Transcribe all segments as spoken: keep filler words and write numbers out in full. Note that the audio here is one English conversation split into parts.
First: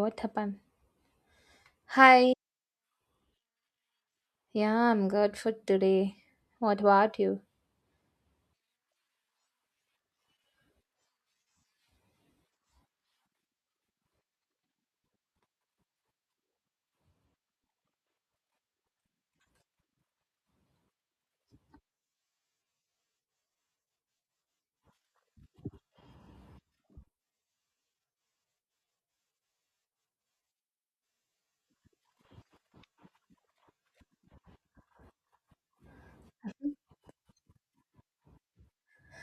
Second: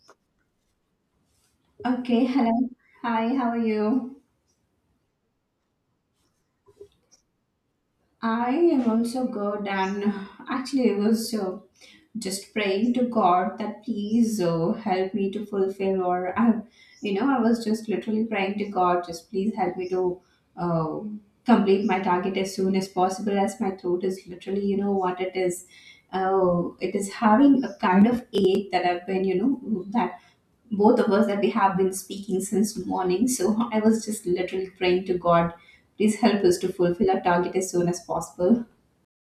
What happened? Okay, Hi. hello. Hi, how are you? Yeah, I'm good for today. What about you? I am also good, and actually, I was uh, just praying to God that please uh, help me to fulfill, or I, you know, I was just literally praying to God, just please help me to uh, complete my target as soon as possible, as my throat is literally, you know, what it is. Oh, it is having a kind of ache that I've been, you know, that both of us that we have been speaking since morning. So I was just literally praying to God, please help us to fulfill our target as soon as possible.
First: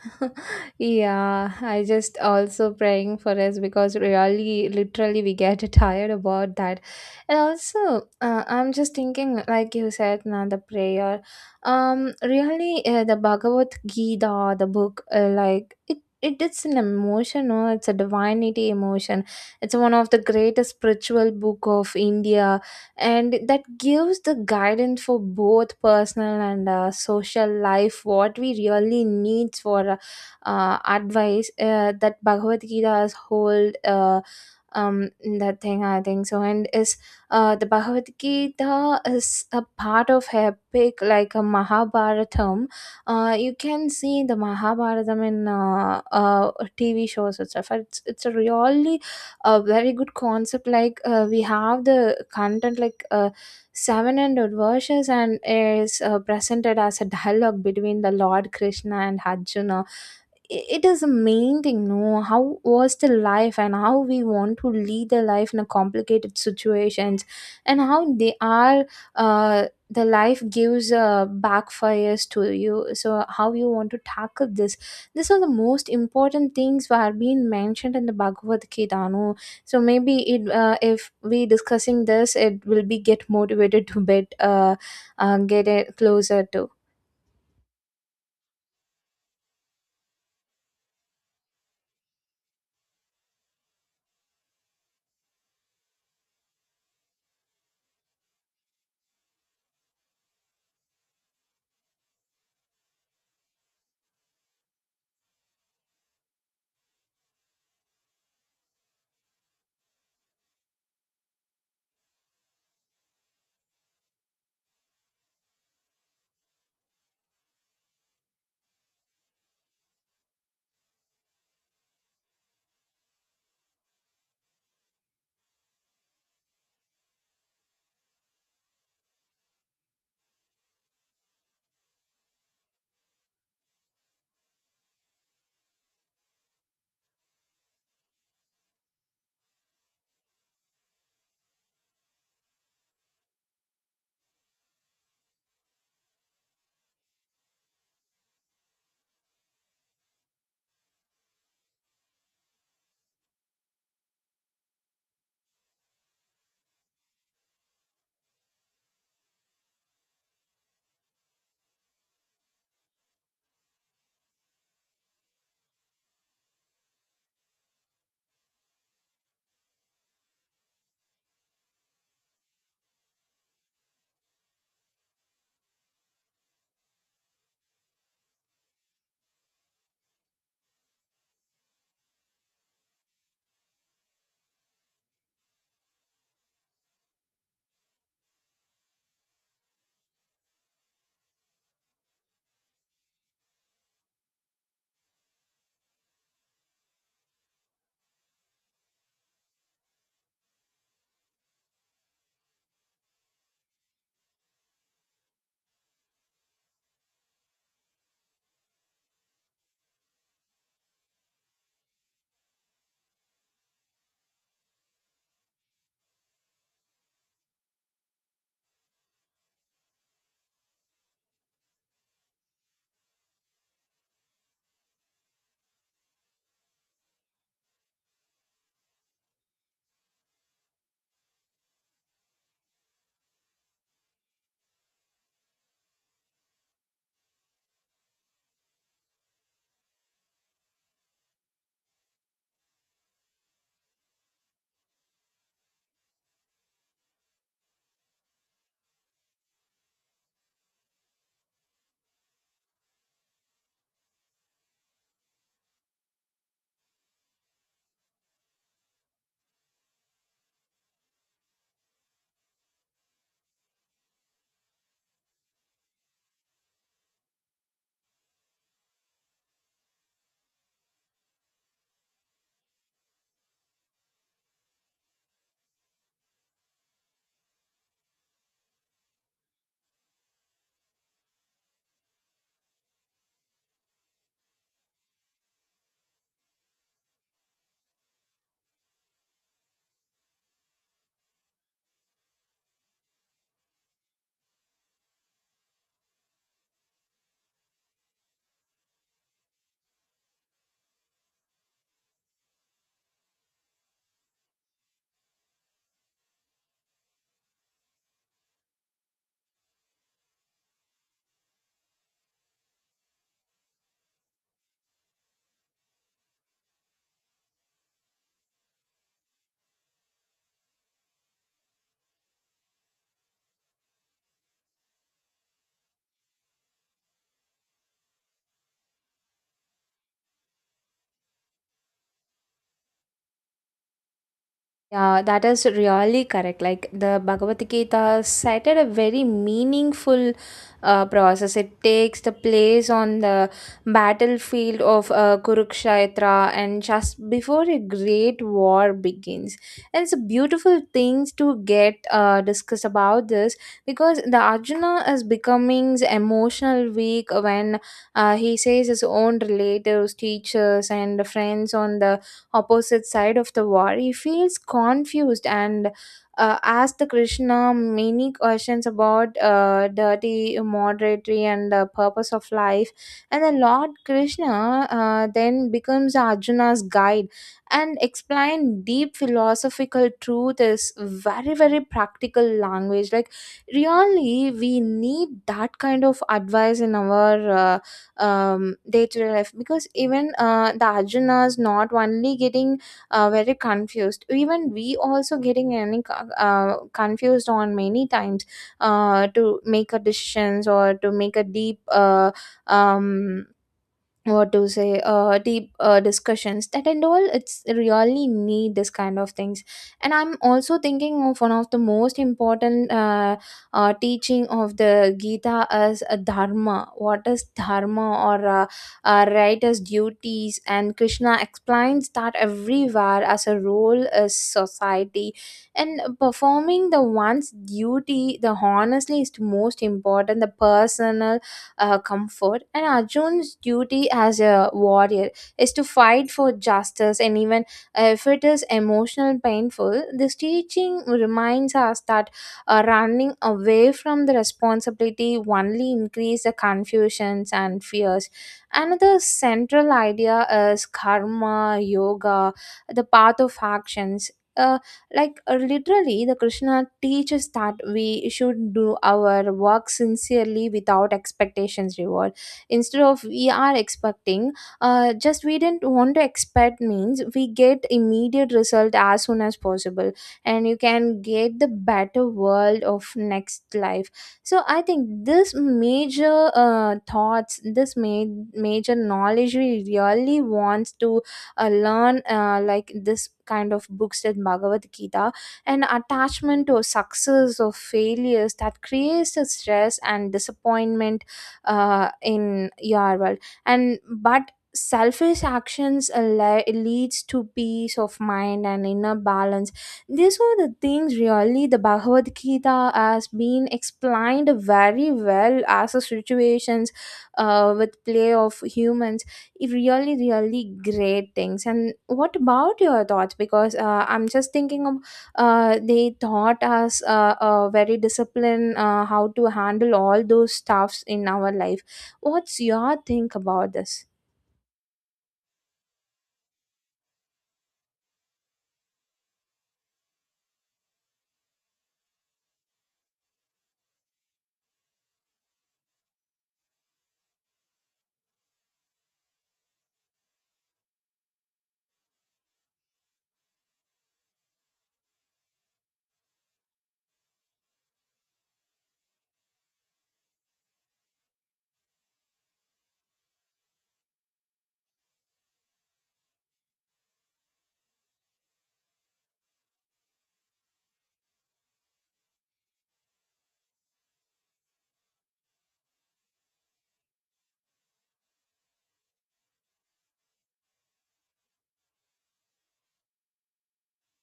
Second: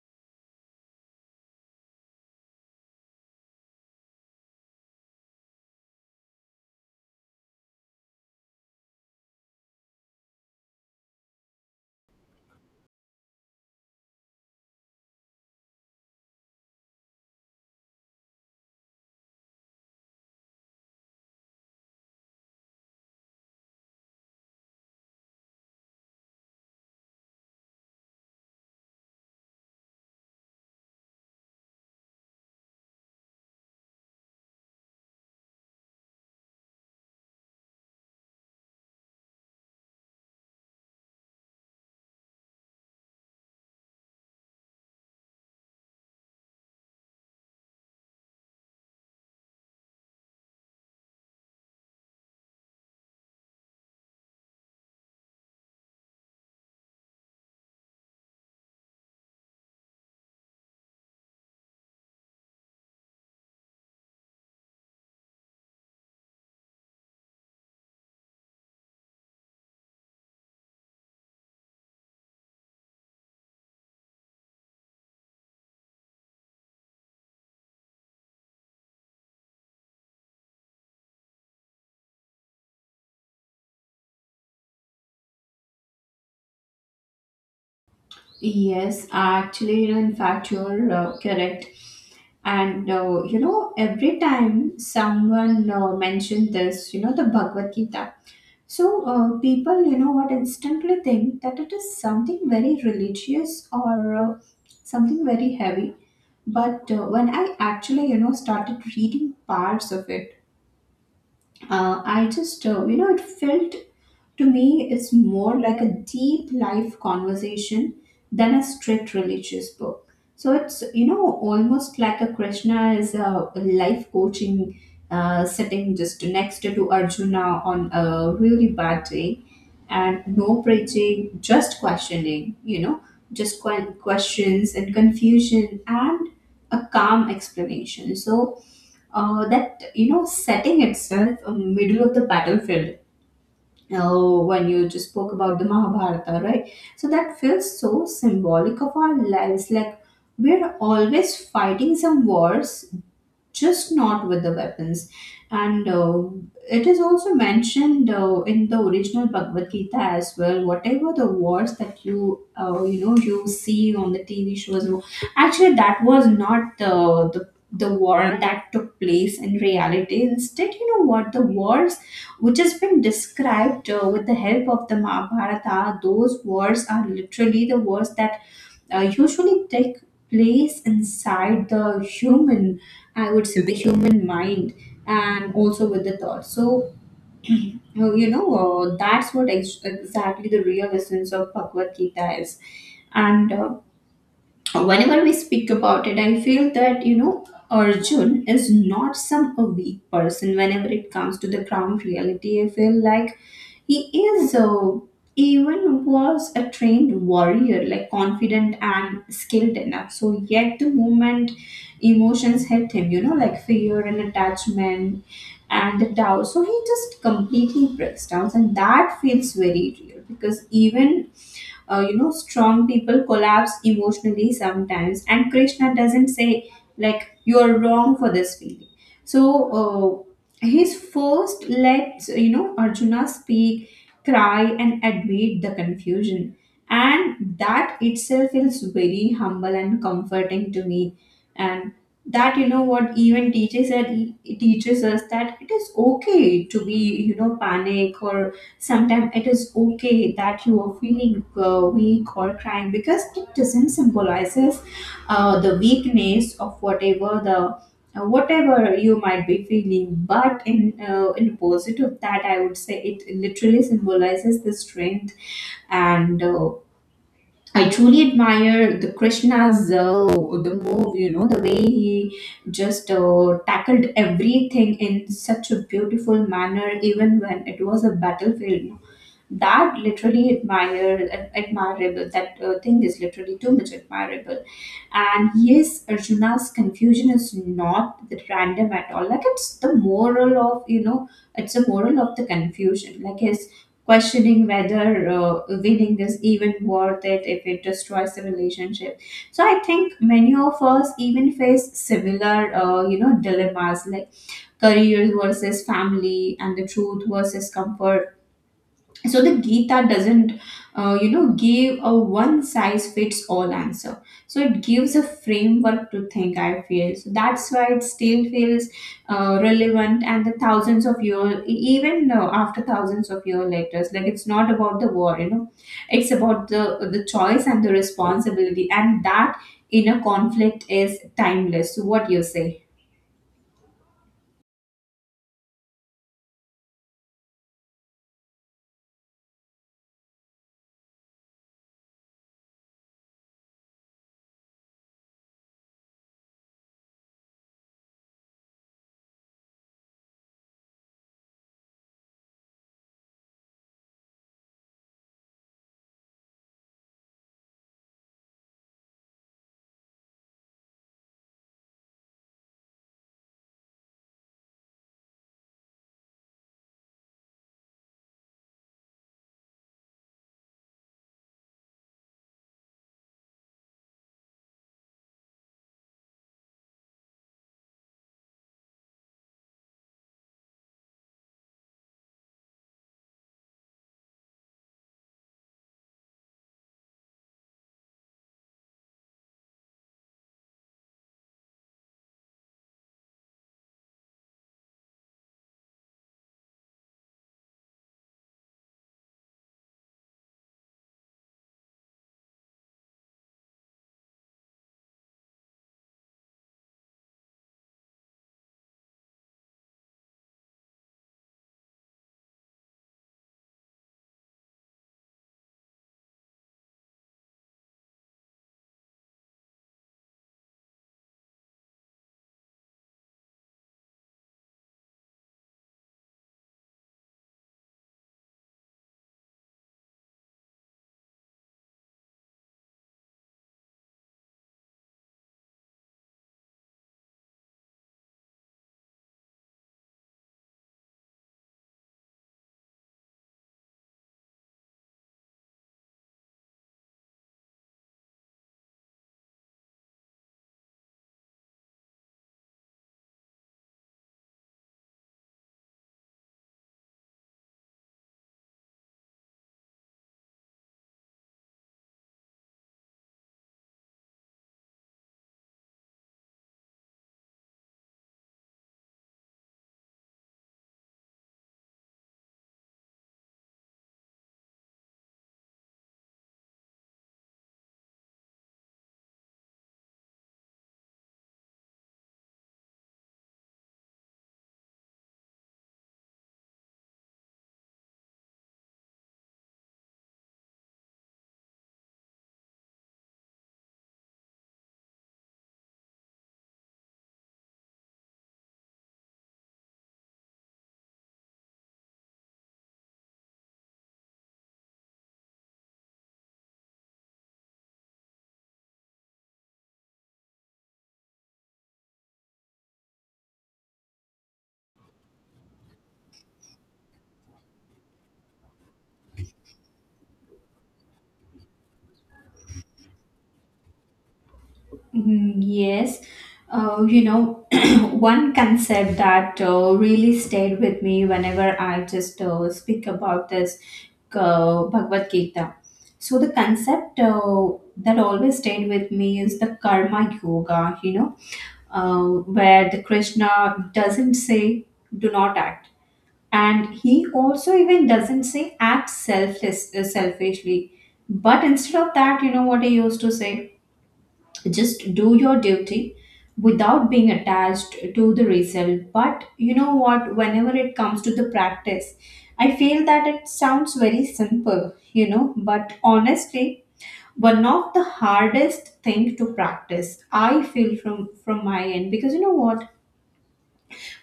Yeah, I just also praying for us because really, literally, we get tired about that. And also, uh, I'm just thinking, like you said, now the prayer. Um, really, uh, the Bhagavad Gita, the book, uh, like it, it's an emotion. No, it's a divinity emotion. It's one of the greatest spiritual book of India, and that gives the guidance for both personal and uh, social life. What we really need for uh, uh, advice, uh, that Bhagavad Gita's hold, uh, um, that thing I think so, and is uh, the Bhagavad Gita is a part of epic like a Mahabharatam. Uh, you can see the Mahabharatam in uh, uh, T V shows itself. It's it's a really a very good concept. Like, uh, we have the content like, uh, seven hundred verses and is uh, presented as a dialogue between the Lord Krishna and Arjuna. It is a main thing, no, how was the life and how we want to lead the life in a complicated situations, and how they are, uh, the life gives uh, backfires to you, so how you want to tackle this? These are the most important things were being mentioned in the Bhagavad Gita, no? So maybe it, uh, if we discussing this it will be get motivated to bit, uh, uh, get it closer to. Yes, actually, you know, in fact, you're uh, correct. And uh, you know, every time someone uh, mentioned this, you know, the Bhagavad Gita. So, uh, people, you know what, instantly think that it is something very religious or uh, something very heavy. But uh, when I actually, you know, started reading parts of it, uh, I just, uh, you know, it felt to me, it's more like a deep life conversation than a strict religious book. So it's, you know, almost like a Krishna is a life coaching uh, sitting just next to Arjuna on a really bad day and no preaching, just questioning, you know, just que- questions and confusion and a calm explanation. So uh, that, you know, setting itself a middle of the battlefield. Oh, when you just spoke about the Mahabharata, right? So that feels so symbolic of our lives. Like we're always fighting some wars just not with the weapons. And uh, it is also mentioned uh, in the original Bhagavad Gita as well. Whatever the wars that you uh, you know you see on the T V shows, actually that was not the the the war that took place in reality. Instead, you know what the wars which has been described uh, with the help of the Mahabharata, those wars are literally the wars that uh, usually take place inside the human, I would say, the human mind and also with the thought. So, you know, uh, that's what ex- exactly the real essence of Bhagavad Gita is. And uh, whenever we speak about it, I feel that, you know, Arjun is not some a weak person whenever it comes to the ground reality. I feel like he is uh, even was a trained warrior, like confident and skilled enough. So yet the moment emotions hit him, you know, like fear and attachment and the doubt. So he just completely breaks down, and that feels very real because even uh, you know, strong people collapse emotionally sometimes, and Krishna doesn't say like you are wrong for this feeling. So uh, he's first lets you know Arjuna speak, cry, and admit the confusion, and that itself feels very humble and comforting to me. And that, you know what, even teaches that it teaches us that it is okay to be, you know, panic or sometimes it is okay that you are feeling uh, weak or crying, because it doesn't symbolizes uh, the weakness of whatever the uh, whatever you might be feeling, but in uh, in positive, that I would say it literally symbolizes the strength. And uh, I truly admire the Krishna's uh, the move, you know, the way he just uh, tackled everything in such a beautiful manner even when it was a battlefield. That literally admire, ad- admirable, that uh, thing is literally too much admirable. And yes, Arjuna's confusion is not random at all. Like it's the moral of, you know, it's the moral of the confusion, like his questioning whether uh, winning is even worth it if it destroys the relationship. So I think many of us even face similar uh, you know, dilemmas like career versus family and the truth versus comfort. So the Gita doesn't uh, you know, give a one size fits all answer. So it gives a framework to think, I feel. So that's why it still feels uh, relevant and the thousands of years, e-, even uh, after thousands of year later, like it's not about the war, you know, it's about the the choice and the responsibility, and that inner conflict is timeless. So what do you say? Yeah, that is really correct. Like the Bhagavad Gita cited a very meaningful uh, process. It takes the place on the battlefield of, uh, Kurukshetra, and just before a great war begins. And it's a beautiful things to get uh, discussed about this, because the Arjuna is becoming emotional weak when, uh, he says his own relatives, teachers, and friends on the opposite side of the war. He feels confused and uh, asks the Krishna many questions about, uh, dirty, moderatory, and the purpose of life. And the Lord Krishna, uh, then becomes Arjuna's guide and explain deep philosophical truth is very very practical language, like really we need that kind of advice in our, uh, um, day-to-day life, because even uh, the arjunas not only getting uh, very confused, even we also getting any co- uh, confused on many times, uh, to make a decisions or to make a deep, uh, um, what to say, uh deep uh, discussions, that and all it's really need this kind of things. And I'm also thinking of one of the most important, uh, uh teaching of the Gita as a dharma, what is dharma, or uh, uh, right as duties. And Krishna explains that everywhere as a role is society, and performing the one's duty the honestly is the most important the personal uh, comfort. And Arjun's duty as a warrior is to fight for justice, and even if it is emotional painful, this teaching reminds us that uh, running away from the responsibility only increase the confusions and fears. Another central idea is karma yoga, the path of actions. Uh, like, uh, literally the Krishna teaches that we should do our work sincerely without expectations reward, instead of we are expecting, uh, just we didn't want to expect means we get immediate result as soon as possible, and you can get the better world of next life. So I think this major uh, thoughts, this ma- major knowledge we really wants to uh, learn, uh, like this kind of books that Bhagavad Gita. And attachment to success or failures that creates a stress and disappointment uh, in your world, and but selfish actions, uh, le- leads to peace of mind and inner balance. These are the things really the Bhagavad Gita has been explained very well as a situations, uh, with play of humans, really really great things. And what about your thoughts? Because, uh, I'm just thinking of, uh, they taught us, uh, uh, very discipline, uh, how to handle all those stuffs in our life. What's your think about this? Mhm. Yes, uh, you know, one concept that uh, really stayed with me whenever I just uh, speak about this uh, Bhagavad Gita. So, the concept uh, that always stayed with me is the karma yoga, you know, uh, where the Krishna doesn't say, do not act. And he also even doesn't say act selfless, uh, selfishly. But instead of that, you know what he used to say? Just do your duty without being attached to the result. But you know what, whenever it comes to the practice, I feel that it sounds very simple, you know, but honestly one of the hardest thing to practice I feel from from my end. Because you know what,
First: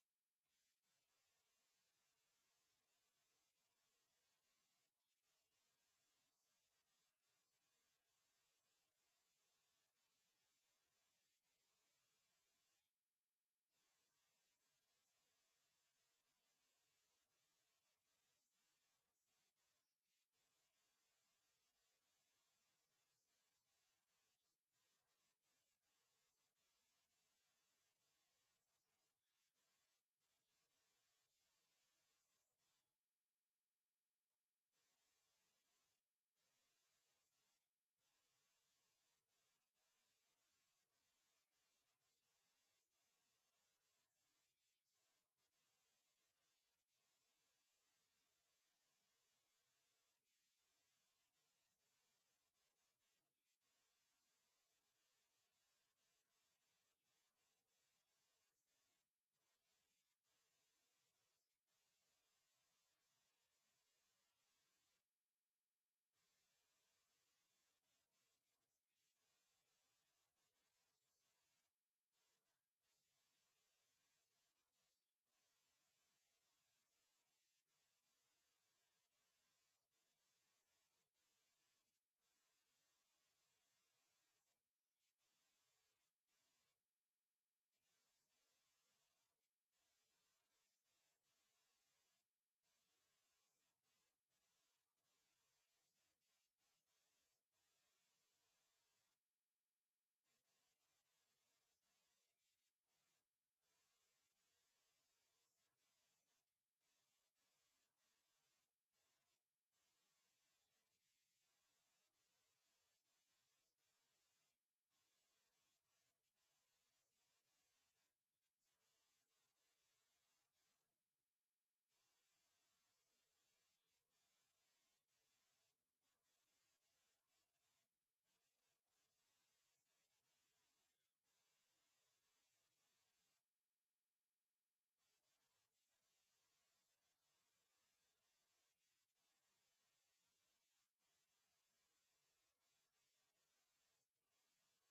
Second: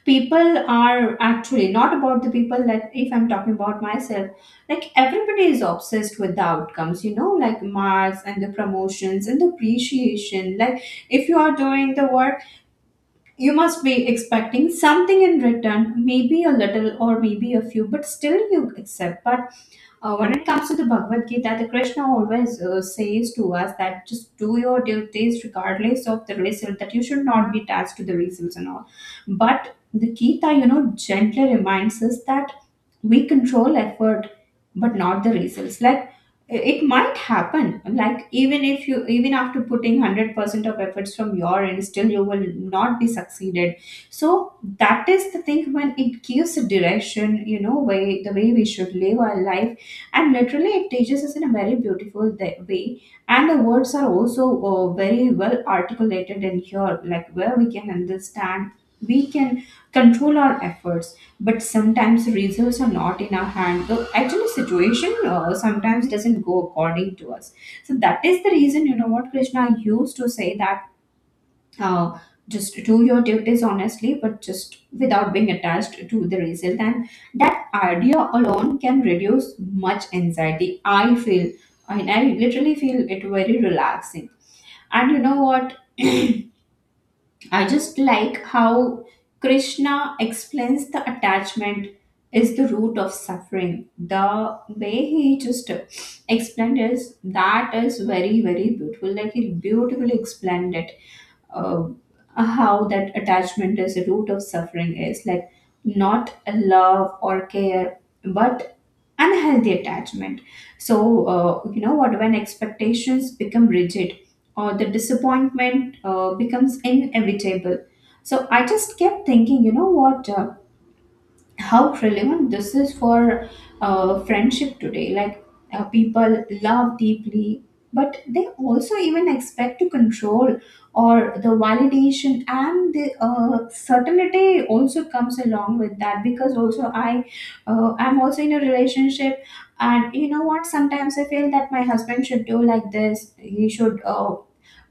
people are actually not about the people, that if I'm talking about myself, like everybody is obsessed with the outcomes, you know, like marks and the promotions and the appreciation. Like if you are doing the work, you must be expecting something in return, maybe a little or maybe a few, but still you accept. But uh, when it comes to the Bhagavad Gita, the Krishna always uh, says to us that just do your duties regardless of the result, that you should not be attached to the results and all. But the Gita, you know, gently reminds us that we control effort but not the results. Like it might happen like even if you even after putting one hundred percent of efforts from your end still you will not be succeeded. So that is the thing, when it gives a direction, you know, way the way we should live our life. And literally it teaches us in a very beautiful th- way, and the words are also uh, very well articulated in here, like where we can understand we can control our efforts, but sometimes results are not in our hand. The actually, situation uh, sometimes doesn't go according to us. So that is the reason, you know what, Krishna I used to say that uh, just do your duties honestly, but just without being attached to the result. And that idea alone can reduce much anxiety, I feel. And I literally feel it very relaxing. And you know what, I just like how Krishna explains the attachment is the root of suffering. The way he just explained is that is very very beautiful. Like he beautifully explained it, uh, how that attachment is a root of suffering is like not a love or care but unhealthy attachment. So uh, you know what, when expectations become rigid or the disappointment uh, becomes inevitable. So I just kept thinking, you know what, uh, how relevant this is for uh, friendship today. Like uh, people love deeply, but they also even expect to control or the validation and the uh, certainty also comes along with that. Because also I, uh, I'm also in a relationship, and you know what? Sometimes I feel that my husband should do like this. He should. Uh,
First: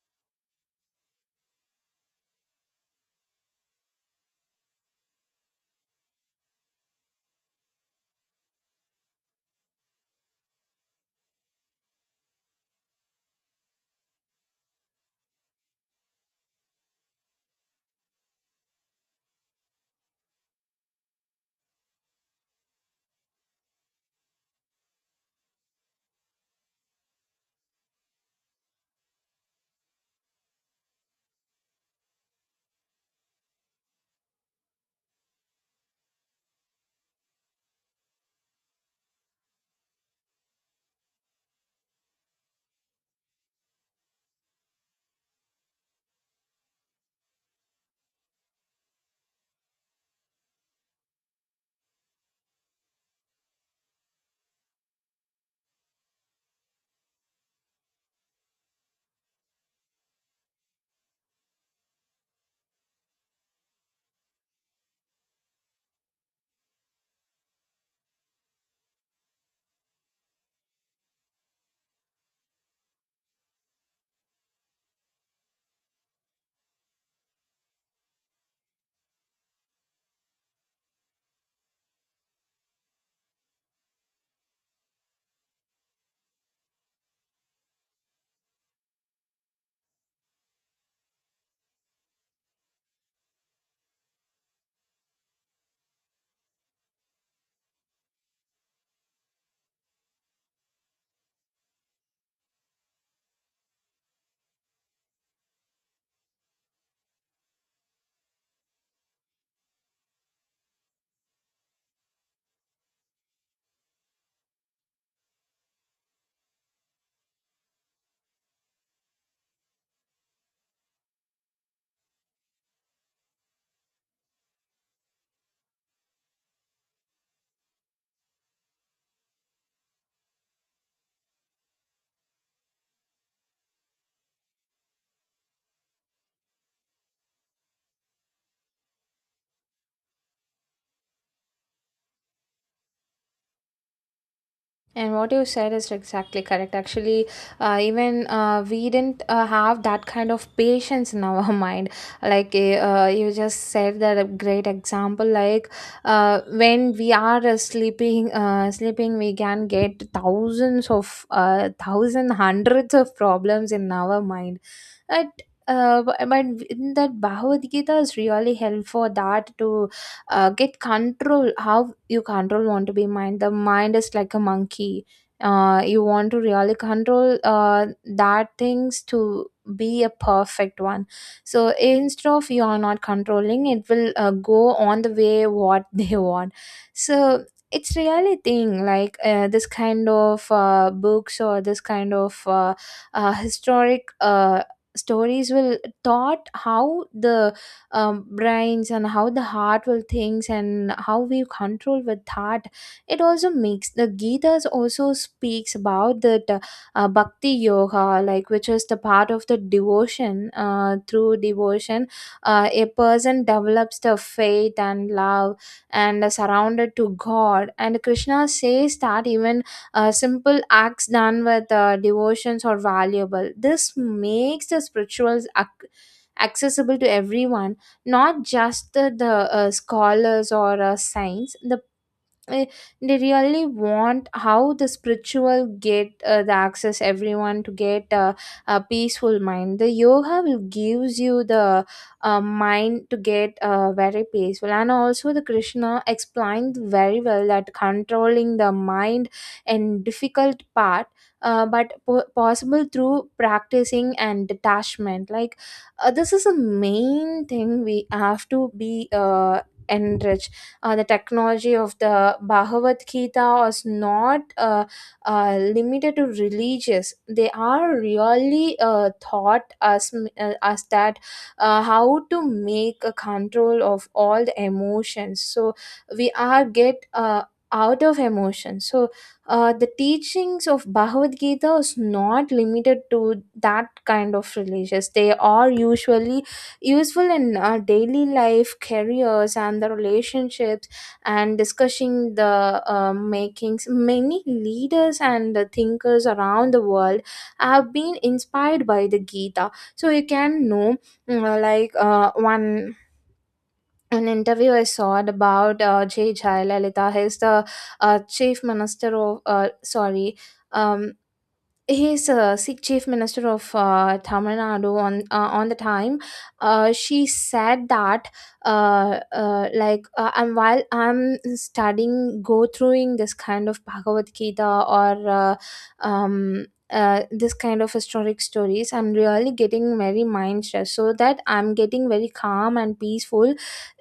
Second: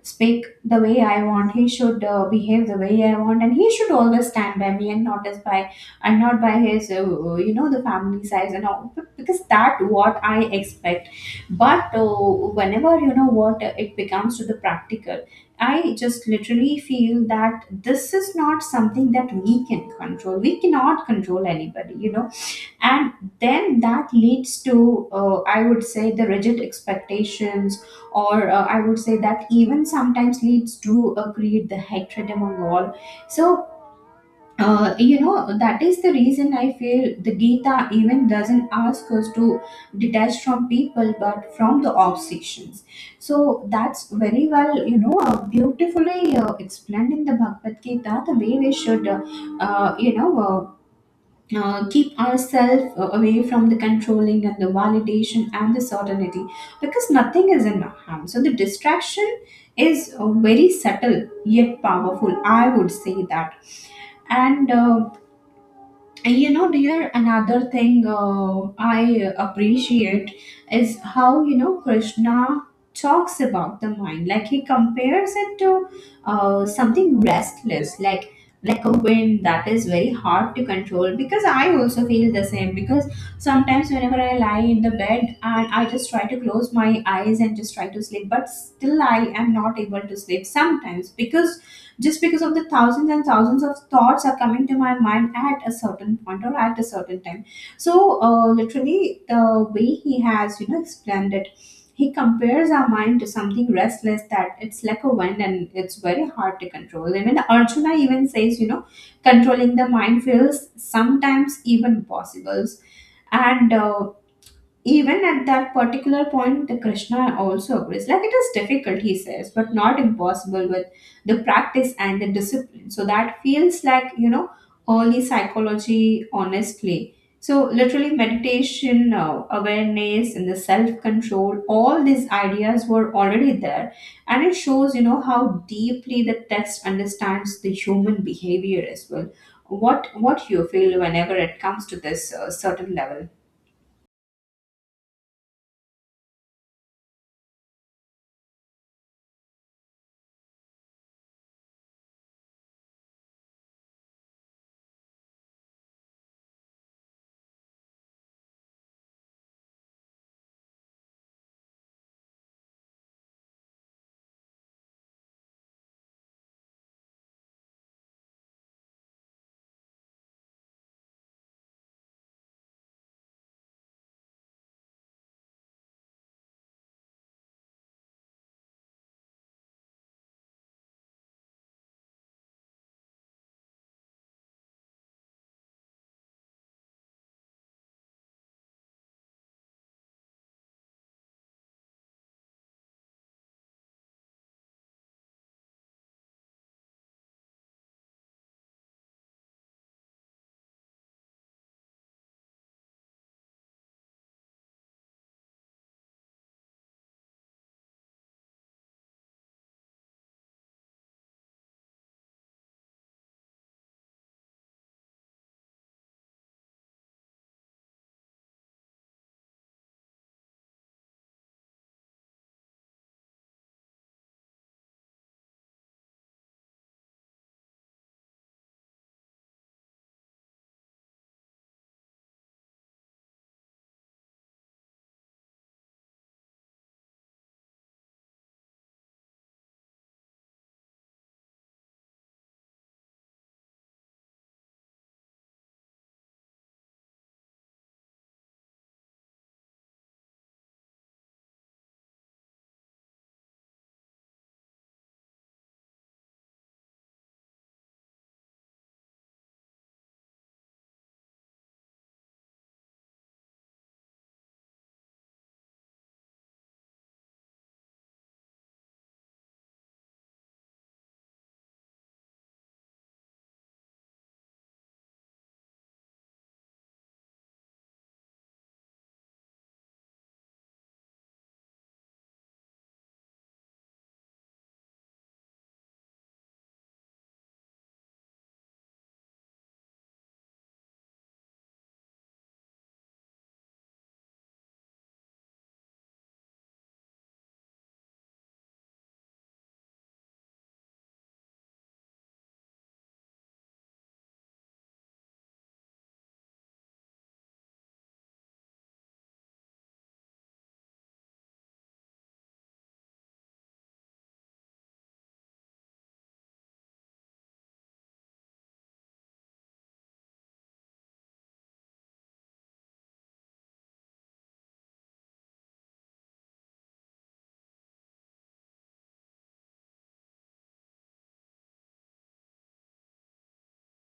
Speak the way I want. He should uh, behave the way I want, and he should always stand by me and not as by and not by his uh, you know, the family size and all because that what I expect. But uh, whenever you know what uh, it becomes to the practical, I just literally feel that this is not something that we can control. We cannot control anybody, you know. And then that leads to uh, I would say the rigid expectations, or uh, I would say that even sometimes leads to uh, create the hatred among all. So uh, you know, that is the reason I feel the Gita even doesn't ask us to detach from people but from the obsessions. So that's very well, you know, uh, beautifully uh, explained in the Bhagavad Gita the way we should uh, uh, you know, uh, uh, keep ourselves away from the controlling and the validation and the certainty because nothing is in harm. So the distraction is uh, very subtle yet powerful. I would say that. And uh, and you know dear, another thing uh, I appreciate is how you know Krishna talks about the mind. Like he compares it to uh, something restless, like like a wind that is very hard to control, because I also feel the same. Because sometimes whenever I lie in the bed and I just try to close my eyes and just try to sleep, but still I am not able to sleep sometimes, because just because of the thousands and thousands of thoughts are coming to my mind at a certain point or at a certain time. So uh, literally the way he has you know explained it, he compares our mind to something restless, that it's like a wind and it's very hard to control. Even Arjuna even says, you know controlling the mind feels sometimes even possible. And uh, even at that particular point, the Krishna also agrees, like it is difficult, he says, but not impossible with the practice and the discipline. So that feels like you know early psychology, honestly. So literally meditation, uh, awareness and the self control, all these ideas were already there, and it shows you know how deeply the text understands the human behavior as well. What what you feel whenever it comes to this uh, certain level? And what you said is exactly correct. Actually, uh, even uh, we didn't uh, have that kind of patience in our mind. Like, eh, uh, you just said that a great example. Like, uh, when we are uh, sleeping, uh, sleeping, we can get thousands of uh, thousand hundreds of problems in our mind. And, uh, I mean, in that Bhagavad Gita is really helpful for that to uh, get control. How you control want to be mind? The mind is like a monkey. Uh, you want to really control uh, that things to be a perfect one. So instead of you are not controlling, it will uh, go on the way what they want. So it's really thing like, uh, this kind of, uh, books or this kind of, uh, uh, historic, uh, stories will taught how the, um, brains and how the heart will thinks and how we control with that. It also makes the Gita's also speaks about the, uh, bhakti yoga, like which is the part of the devotion, uh, through devotion uh, a person develops the faith and love and are surrounded to God. And Krishna says that even uh, simple acts done with uh, devotions are valuable. This makes the spirituals ac- accessible to everyone, not just the, the uh, scholars or uh, saints. The eh, they really want how the spiritual get uh, the access everyone to get uh, a peaceful mind. The yoga will gives you the uh, mind to get uh, very peaceful. And also the Krishna explained very well that controlling the mind and difficult part, uh, but po- possible through practicing and detachment. Like, uh, this is a main thing we have to be uh, enriched. Uh, the technology of the Bhagavad Gita is not, uh, uh, limited to religious. They are really uh, taught us, uh, us that, uh, how to make a control of all the emotions. So we are get, uh, out of emotion. So, uh, the teachings of Bhagavad Gita is not limited to that kind of religious. They are usually useful in our daily life careers and the relationships, and discussing the, uh, makings many leaders and the thinkers around the world have been inspired by the Gita. So you can know, mm, uh, like, uh, one an interview I saw about, uh, J. Jayalalitha. He's the uh, chief minister of, uh, sorry, um, he is a Sikh chief minister of, uh, Tamil Nadu, on uh, on the time. Uh, she said that, uh, uh, like, uh, I'm while I'm studying, go throughing this kind of Bhagavad Gita or, uh, um, uh, this kind of historic stories, I'm really getting very mind stressed. So that I'm getting very calm and peaceful.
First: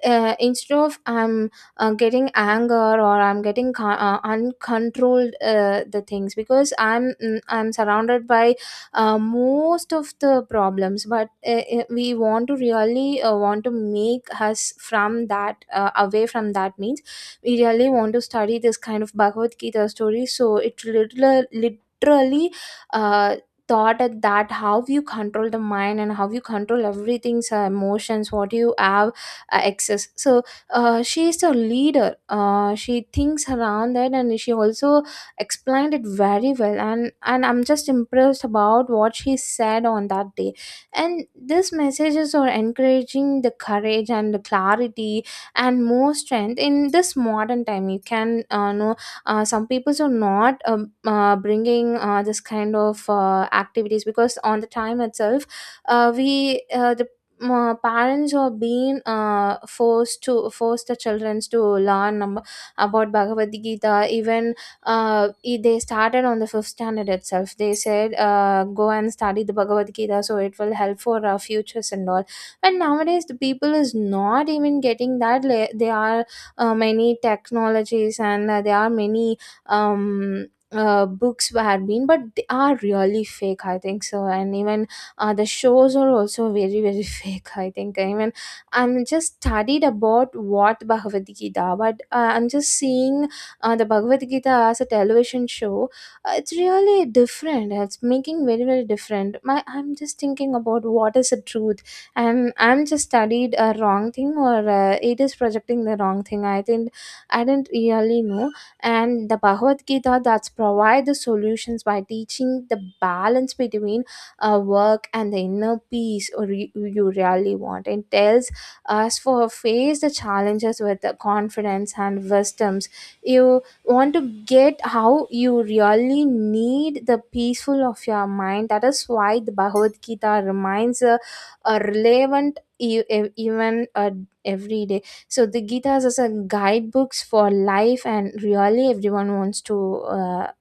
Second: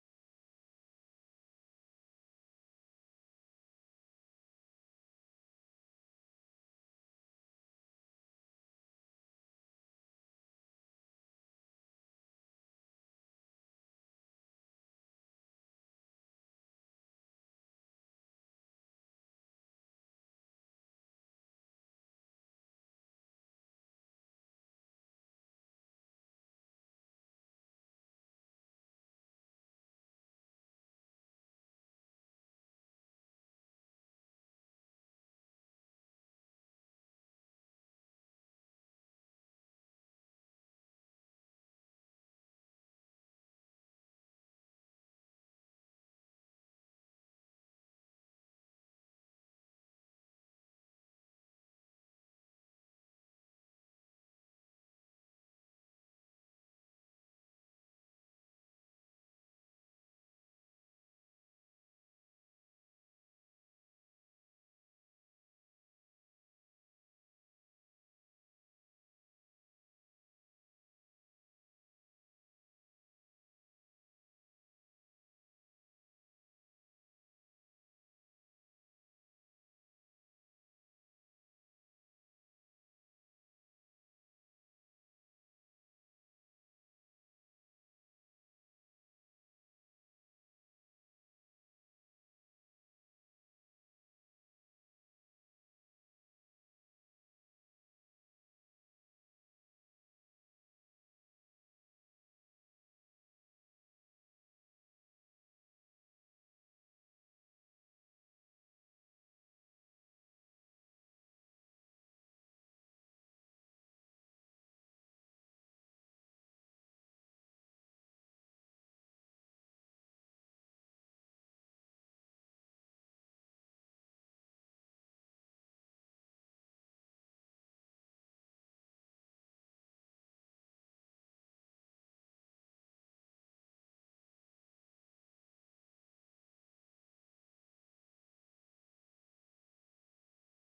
Uh, instead of I'm uh, getting anger, or I'm getting con- uh, uncontrolled uh, the things, because i'm mm, i'm surrounded by uh, most of the problems. But, uh, uh, we want to really uh, want to make us from that, uh, away from that, means we really want to study this kind of Bhagavad Gita story. So it literally literally uh, thought at that how you control the mind and how you control everything's uh, emotions what you have uh, excess. So, uh, she is a leader. Uh, she thinks around that, and she also explained it very well. And and I'm just impressed about what she said on that day. And these messages are encouraging the courage and the clarity and more strength in this modern time. You can uh, know uh, some people are not, um, uh, bringing uh, this kind of uh, activities, because on the time itself, uh, we, uh, the ma- parents are being uh, forced to force the children to learn, um, about Bhagavad Gita. Even, uh, i- they started on the fifth standard itself. They said, uh, "Go and study the Bhagavad Gita, so it will help for our futures and all." But nowadays, the people is not even getting that. Le- There are uh, many technologies, and uh, there are many. Um, uh, books have been, but they are really fake I think so. And even, uh, the shows are also very very fake I think. I mean, I'm just studied about what Bhagavad Gita, but, uh, I'm just seeing, uh, the Bhagavad Gita as a television show, uh, it's really different, it's making very very different. My I'm just thinking about what is the truth, and I'm just studied a wrong thing, or, uh, it is projecting the wrong thing I think. I didn't really know. And the Bhagavad Gita that's provide the solutions by teaching the balance between, uh, work and the inner peace or re- you really want. It tells us for face the challenges with the confidence and wisdoms. You want to get how you really need the peaceful of your mind. That is why the Bhagavad Gita reminds a, a relevant e- e- even uh, every day. So the Gita is as a guidebooks for life, and really everyone wants to Uh,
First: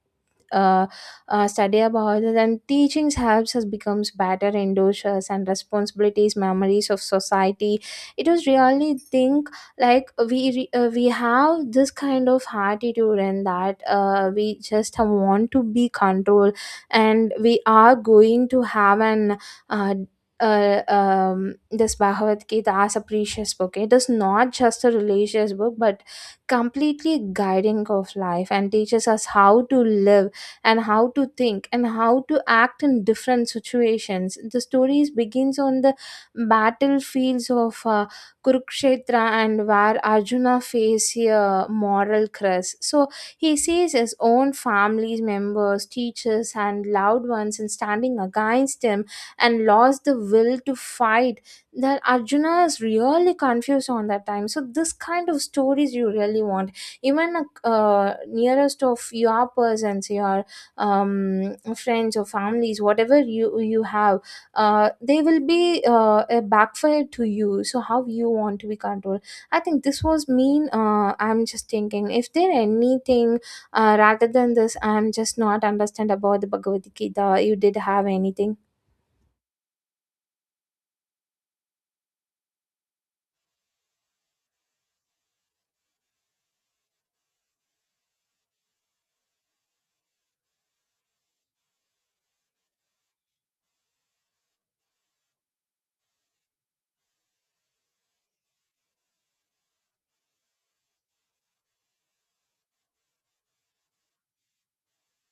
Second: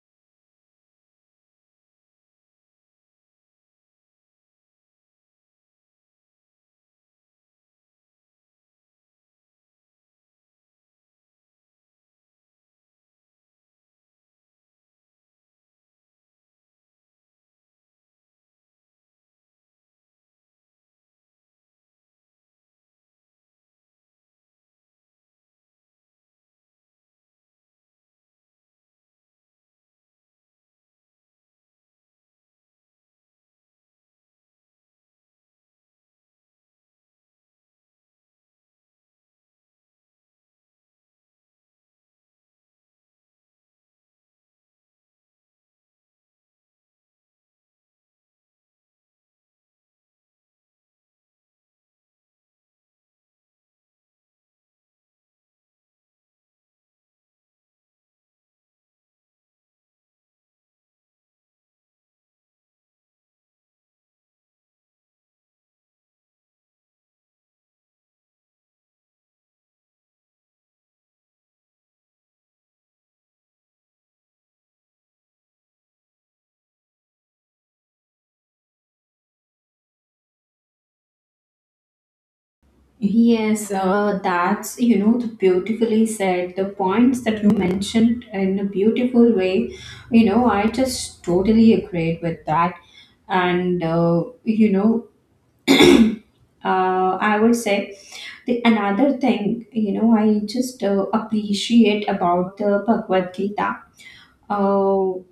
uh, uh, study about it and teaching helps us becomes better endorsers and responsibilities memories of society it was really think like we re- uh, we have this kind of attitude and that uh, we just want to be controlled and we are going to have an uh, uh, um, this Bhagavad Gita as a precious book. It is not just a religious book, but completely guiding of life and teaches us how to live and how to think and how to act in different situations. The stories begins on the battlefields of uh, Kurukshetra and where Arjuna faces a moral crisis. So he sees his own family members, teachers, and loved ones and standing against him and lost the will to fight. That Arjuna is really confused on that time. So this kind of stories you really want. Even uh, nearest of your persons, your um, friends or families whatever you you have uh, they will be uh, a backfire to you, so how you want to be controlled. I think this was mean, uh, I'm just thinking if there anything uh, rather than this. I'm just not understand about the Bhagavad Gita. You did have anything? Yes, uh, that's you know the beautifully said. The points that you mentioned in a beautiful way, you know, I just totally agreed with that, and uh, you know, uh, I would say the another thing you know I just uh, appreciate about the Bhagavad Gita. Uh,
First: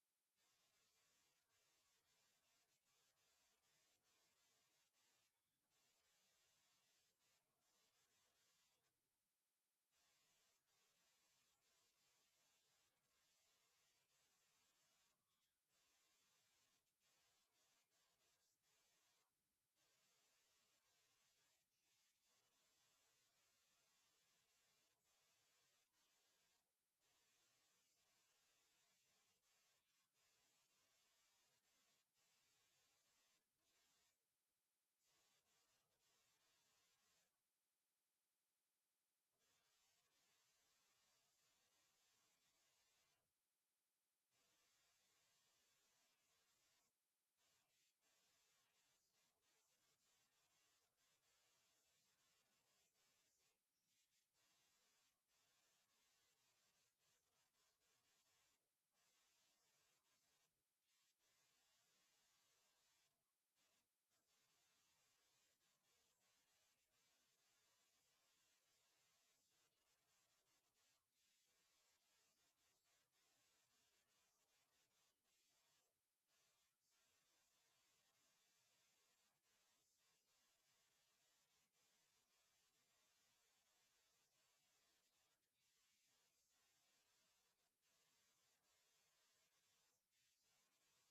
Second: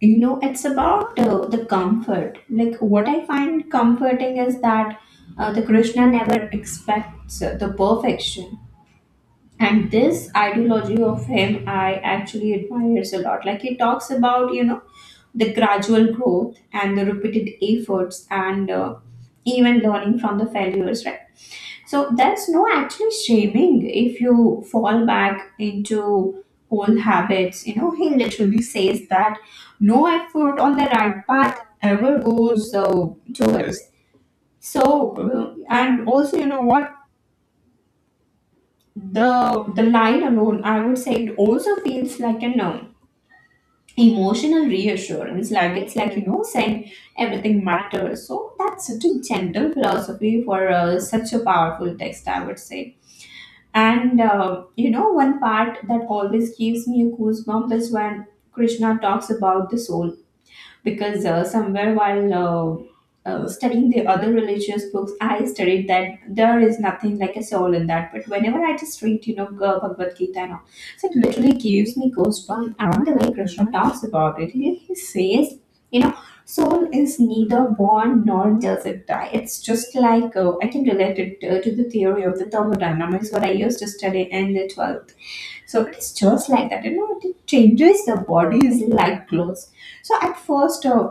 you know it's about uh, the comfort. Like what I find comforting is that uh, the Krishna never expects uh, the perfection, and this ideology of him I actually admires a lot. Like he talks about you know the gradual growth and the repeated efforts, and uh, even learning from the failures, right? So there's no actually shaming if you fall back into old habits. You know, he literally says that no effort on the right path ever goes uh, towards. So uh, and also, you know what, the the line alone, I would say, it also feels like an uh, emotional reassurance. Like it's like, you know, saying everything matters. So that's such a gentle philosophy for uh, such a powerful text, I would say. And uh, you know, one part that always gives me a goosebump is when Krishna talks about the soul, because uh, somewhere while uh, uh, studying the other religious books, I studied that there is nothing like a soul in that. But whenever I just read, you know, Ga- Bhagavad Gita and all, so it literally gives me goosebumps around the way Krishna talks about it. He, he says, you know, soul is neither born nor does it die. It's just like, uh, I can relate it uh, to the theory of the thermodynamics, what I used to study in the twelfth. So it is just like that, you know, it changes the body's like clothes. So at first, uh,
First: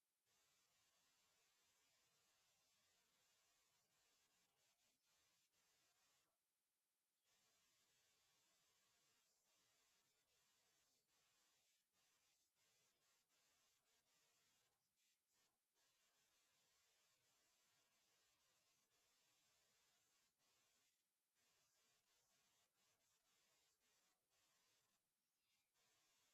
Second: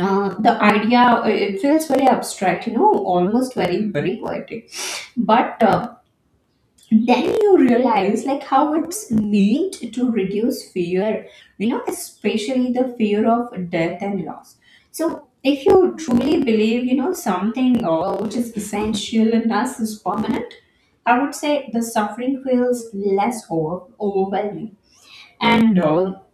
uh, the idea uh, it feels very abstract, you know, almost very, very poetic. But uh, then you realize like how it's meant to reduce fear, you know, especially the fear of death and loss. So if you truly believe, you know, something uh, which is essential and thus is permanent, I would say the suffering feels less over- overwhelming and all.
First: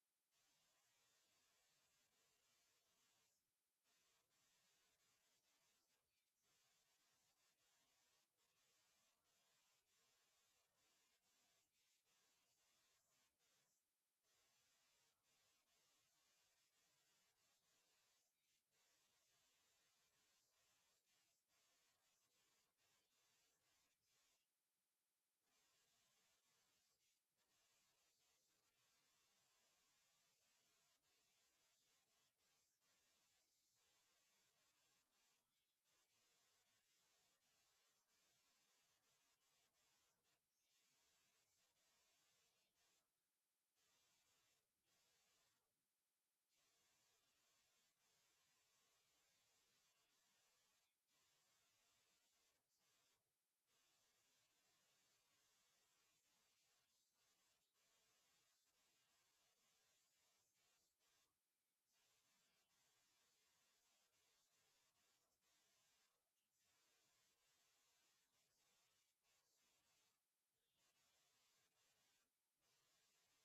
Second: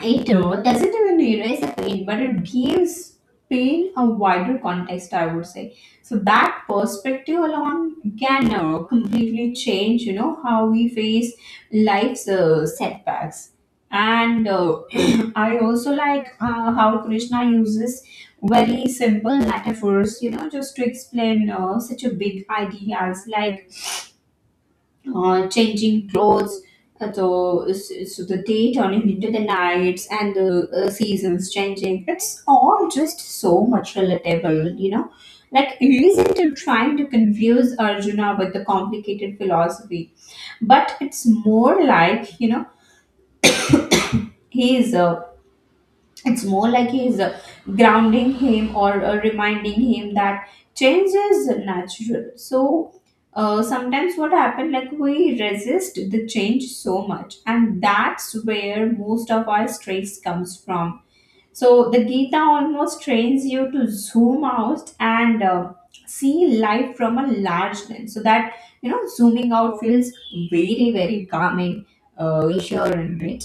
It all doesn't even erase the pain, but it gives pain a wider context, I would say. So that perspective alone can uh, completely change, you know, how we face life's uh, setbacks. And uh, I also like uh, how Krishna uses very simple metaphors, you know, just to explain uh, such a big idea, as like uh, changing clothes. Uh, So, so the day turning into the nights and the uh, seasons changing. It's all just so much relatable, you know. Like, isn't it trying to confuse Arjuna with the complicated philosophy? But it's more like, you know, he is uh, it's more like he's uh, grounding him or uh, reminding him that change is natural. So uh, sometimes what happened, like we resist the change so much, and that's where most of our stress comes from. So the Gita almost trains you to zoom out and uh, see life from a large lens. So that, you know, zooming out feels very, very calming, uh, reassuring, right?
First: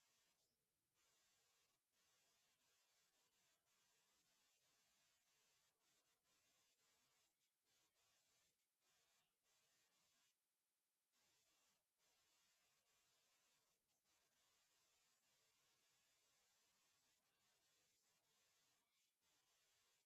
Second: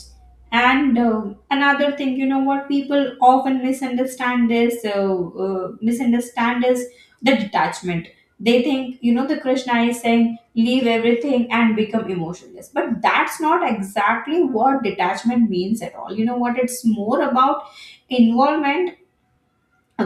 And uh, another thing, you know, what people often misunderstand is uh, uh, misunderstand is the detachment. They think, you know, the Krishna is saying leave everything and become emotionless, but that's not exactly what detachment means at all. You know what? It's more about involvement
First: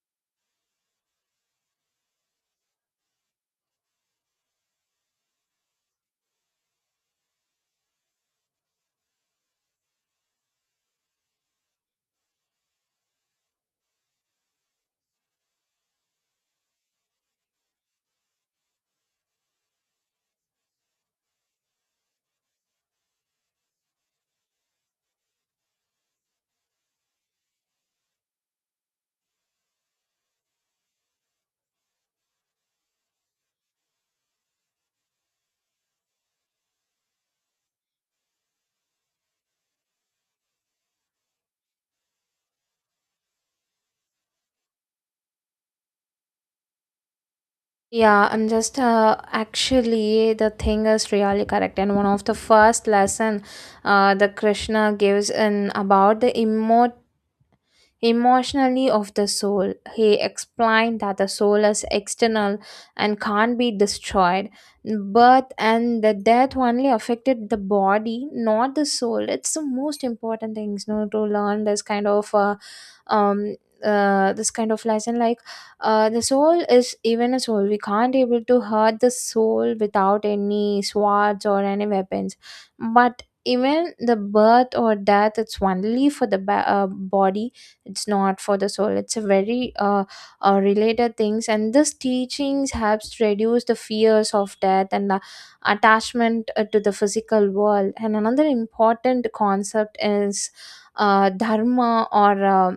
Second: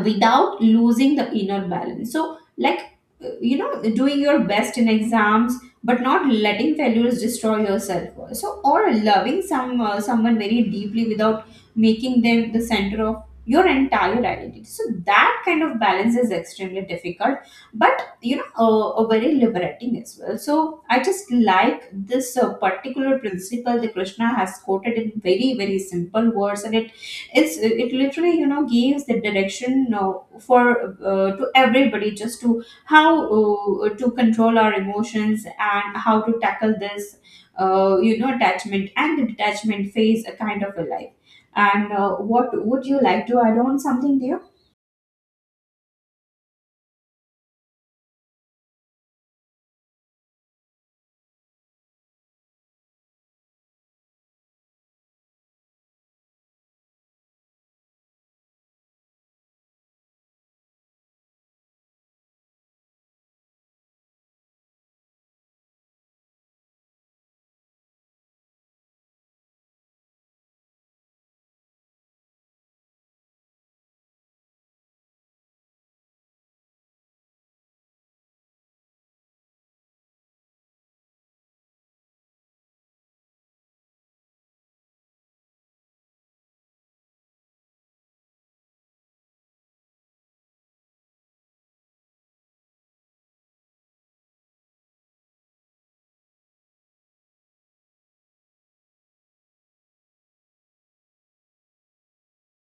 without losing the inner balance. So, like, uh, you know, doing your best in exams, but not letting failures destroy your self worth. So, or loving some uh, someone very deeply without making them the center of your entire identity. So that kind of balance is extremely difficult, but, you know, uh, uh, very liberating as well. So I just like this uh, particular principle that Krishna has quoted in very, very simple words, and it it's it literally, you know, gives the direction uh, for uh, to everybody, just to how uh, to control our emotions and how to tackle this uh, you know, attachment and the detachment phase, a kind of a life. And uh, what would you like to add on something there? Yeah, I'm just uh, actually the thing is really correct. And one of the first lesson, uh, the Krishna gives in about the immortality, emotionally of the soul. He explained that the soul is external and can't be destroyed. Birth and the death only affected the body, not the soul. It's the most important things, you know, to learn this kind of uh, um uh, this kind of lesson. Like, uh, the soul is, even a soul, we can't able to hurt the soul without any swords or any weapons, but even the birth or death, it's only for the ba- uh, body. It's not for the soul. It's a very uh, uh, related things. And this teachings helps reduce the fears of death and the attachment uh, to the physical world. And another important concept is uh, dharma, or uh,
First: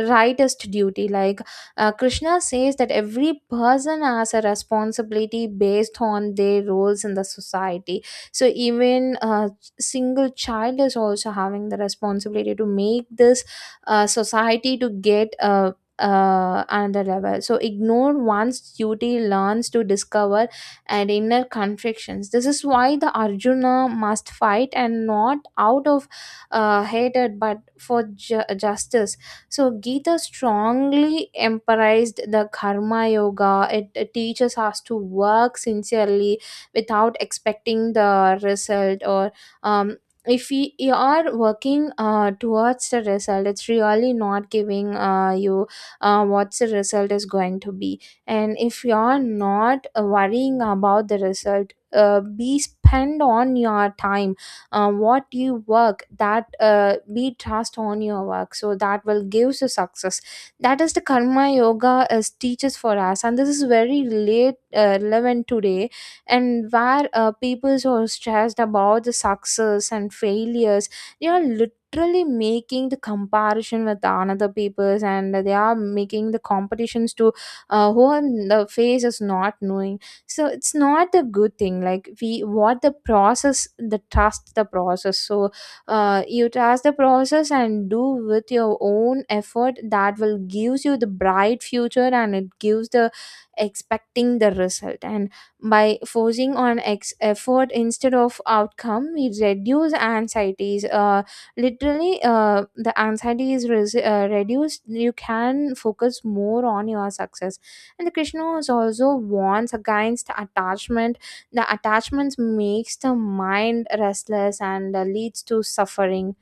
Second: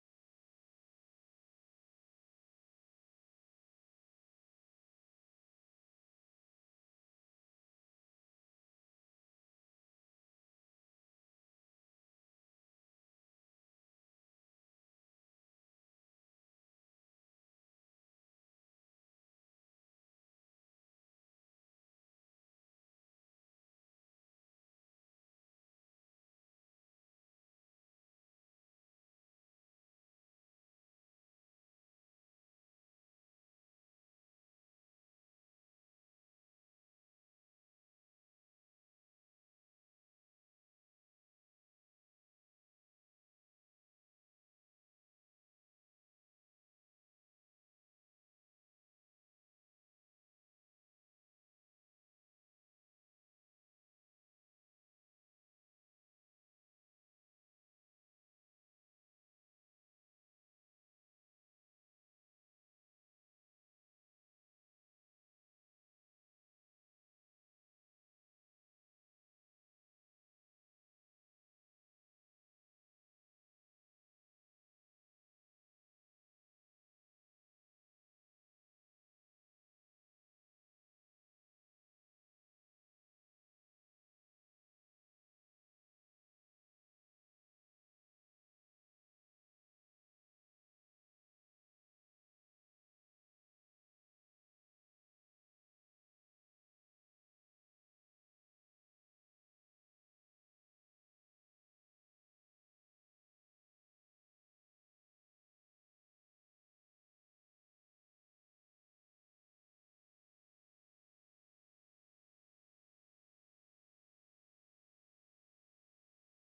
rightest duty. Like, uh, Krishna says that every person has a responsibility based on their roles in the society. So even a single child is also having the responsibility to make this uh, society to get uh, uh, another level. So ignore one's duty learns to discover and inner conflicts. This is why the Arjuna must fight, and not out of uh, hatred, but for ju- justice. So Gita strongly emphasized the karma yoga. It, it teaches us to work sincerely without expecting the result. Or um, if we you are working uh, towards the result, it's really not giving uh, you uh, what the result is going to be. And if you are not uh, worrying about the result, uh, be spend on your time, um, what you work, that uh, be trust on your work, so that will give you success. That is the karma yoga is teaches for us. And this is very late, uh, relevant today, and where uh, people are stressed about the success and failures. They are literally making the comparison with another people's, and they are making the competitions to uh, who on the face is not knowing. So it's not a good thing. Like, we what the process, the trust the process. So uh, you trust the process and do with your own effort, that will gives you the bright future. And it gives the expecting the result, and by forcing on ex- effort instead of outcome, we reduce anxieties. Uh, literally uh, the anxiety is res- uh, reduced, you can focus more on your success. And the Krishna was also warns against attachment. The attachments makes the mind restless and uh, leads to suffering.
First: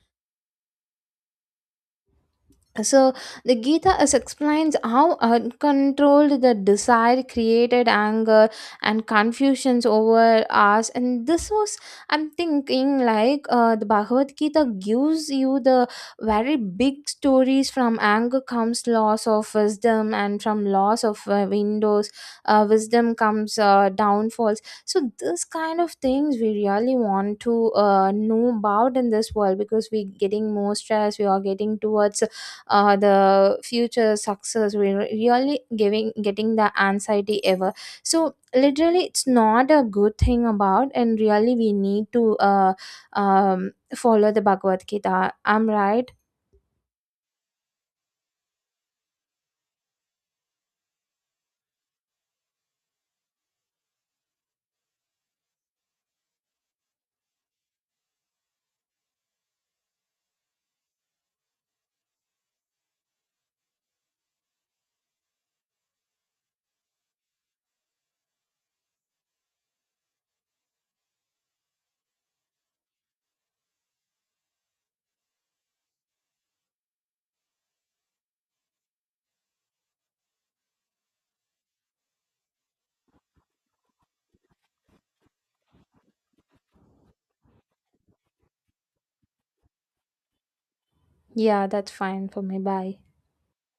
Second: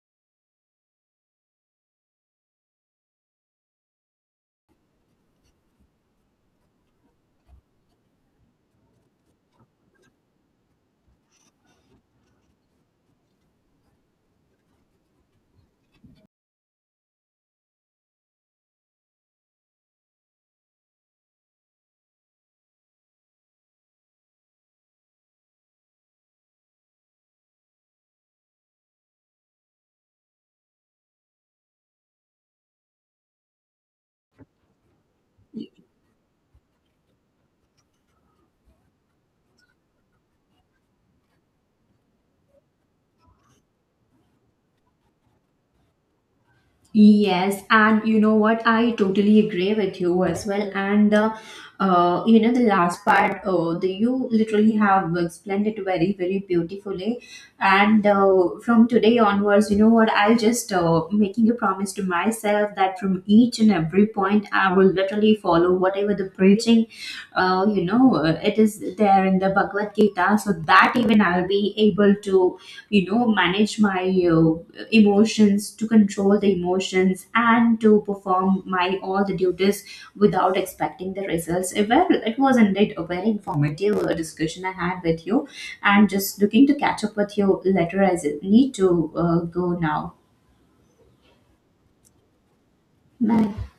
So the Gita is explains how uncontrolled the desire created anger and confusions over us. And this was, I'm thinking like, uh, the Bhagavad Gita gives you the very big stories. From anger comes loss of wisdom, and from loss of uh, windows, uh, wisdom comes uh, downfalls. So this kind of things we really want to uh, know about in this world, because we're getting more stress, we are getting towards uh, the future success, we're really giving getting the anxiety ever. So literally it's not a good thing about, and really we need to uh, um, follow the Bhagavad Gita, I'm right? Yes, and you know what? I totally agree with you as well. And the, uh, you know, the last part, uh, the, you literally have explained it very, very beautifully. And uh, from today onwards, you know what? I'll just uh, making a promise to myself that from each and every point, I will literally follow whatever the preaching, uh, you know, uh, it is there in the Bhagavad Gita, so that even I'll be able to, you know, manage my. Uh, emotions, to control the emotions and to perform my all the duties without expecting the results. Uh, well it was indeed a very informative uh, discussion I had with you, and just looking to catch up with you later, as I need to uh, go now. Yeah, that's fine for me. Bye. Bye.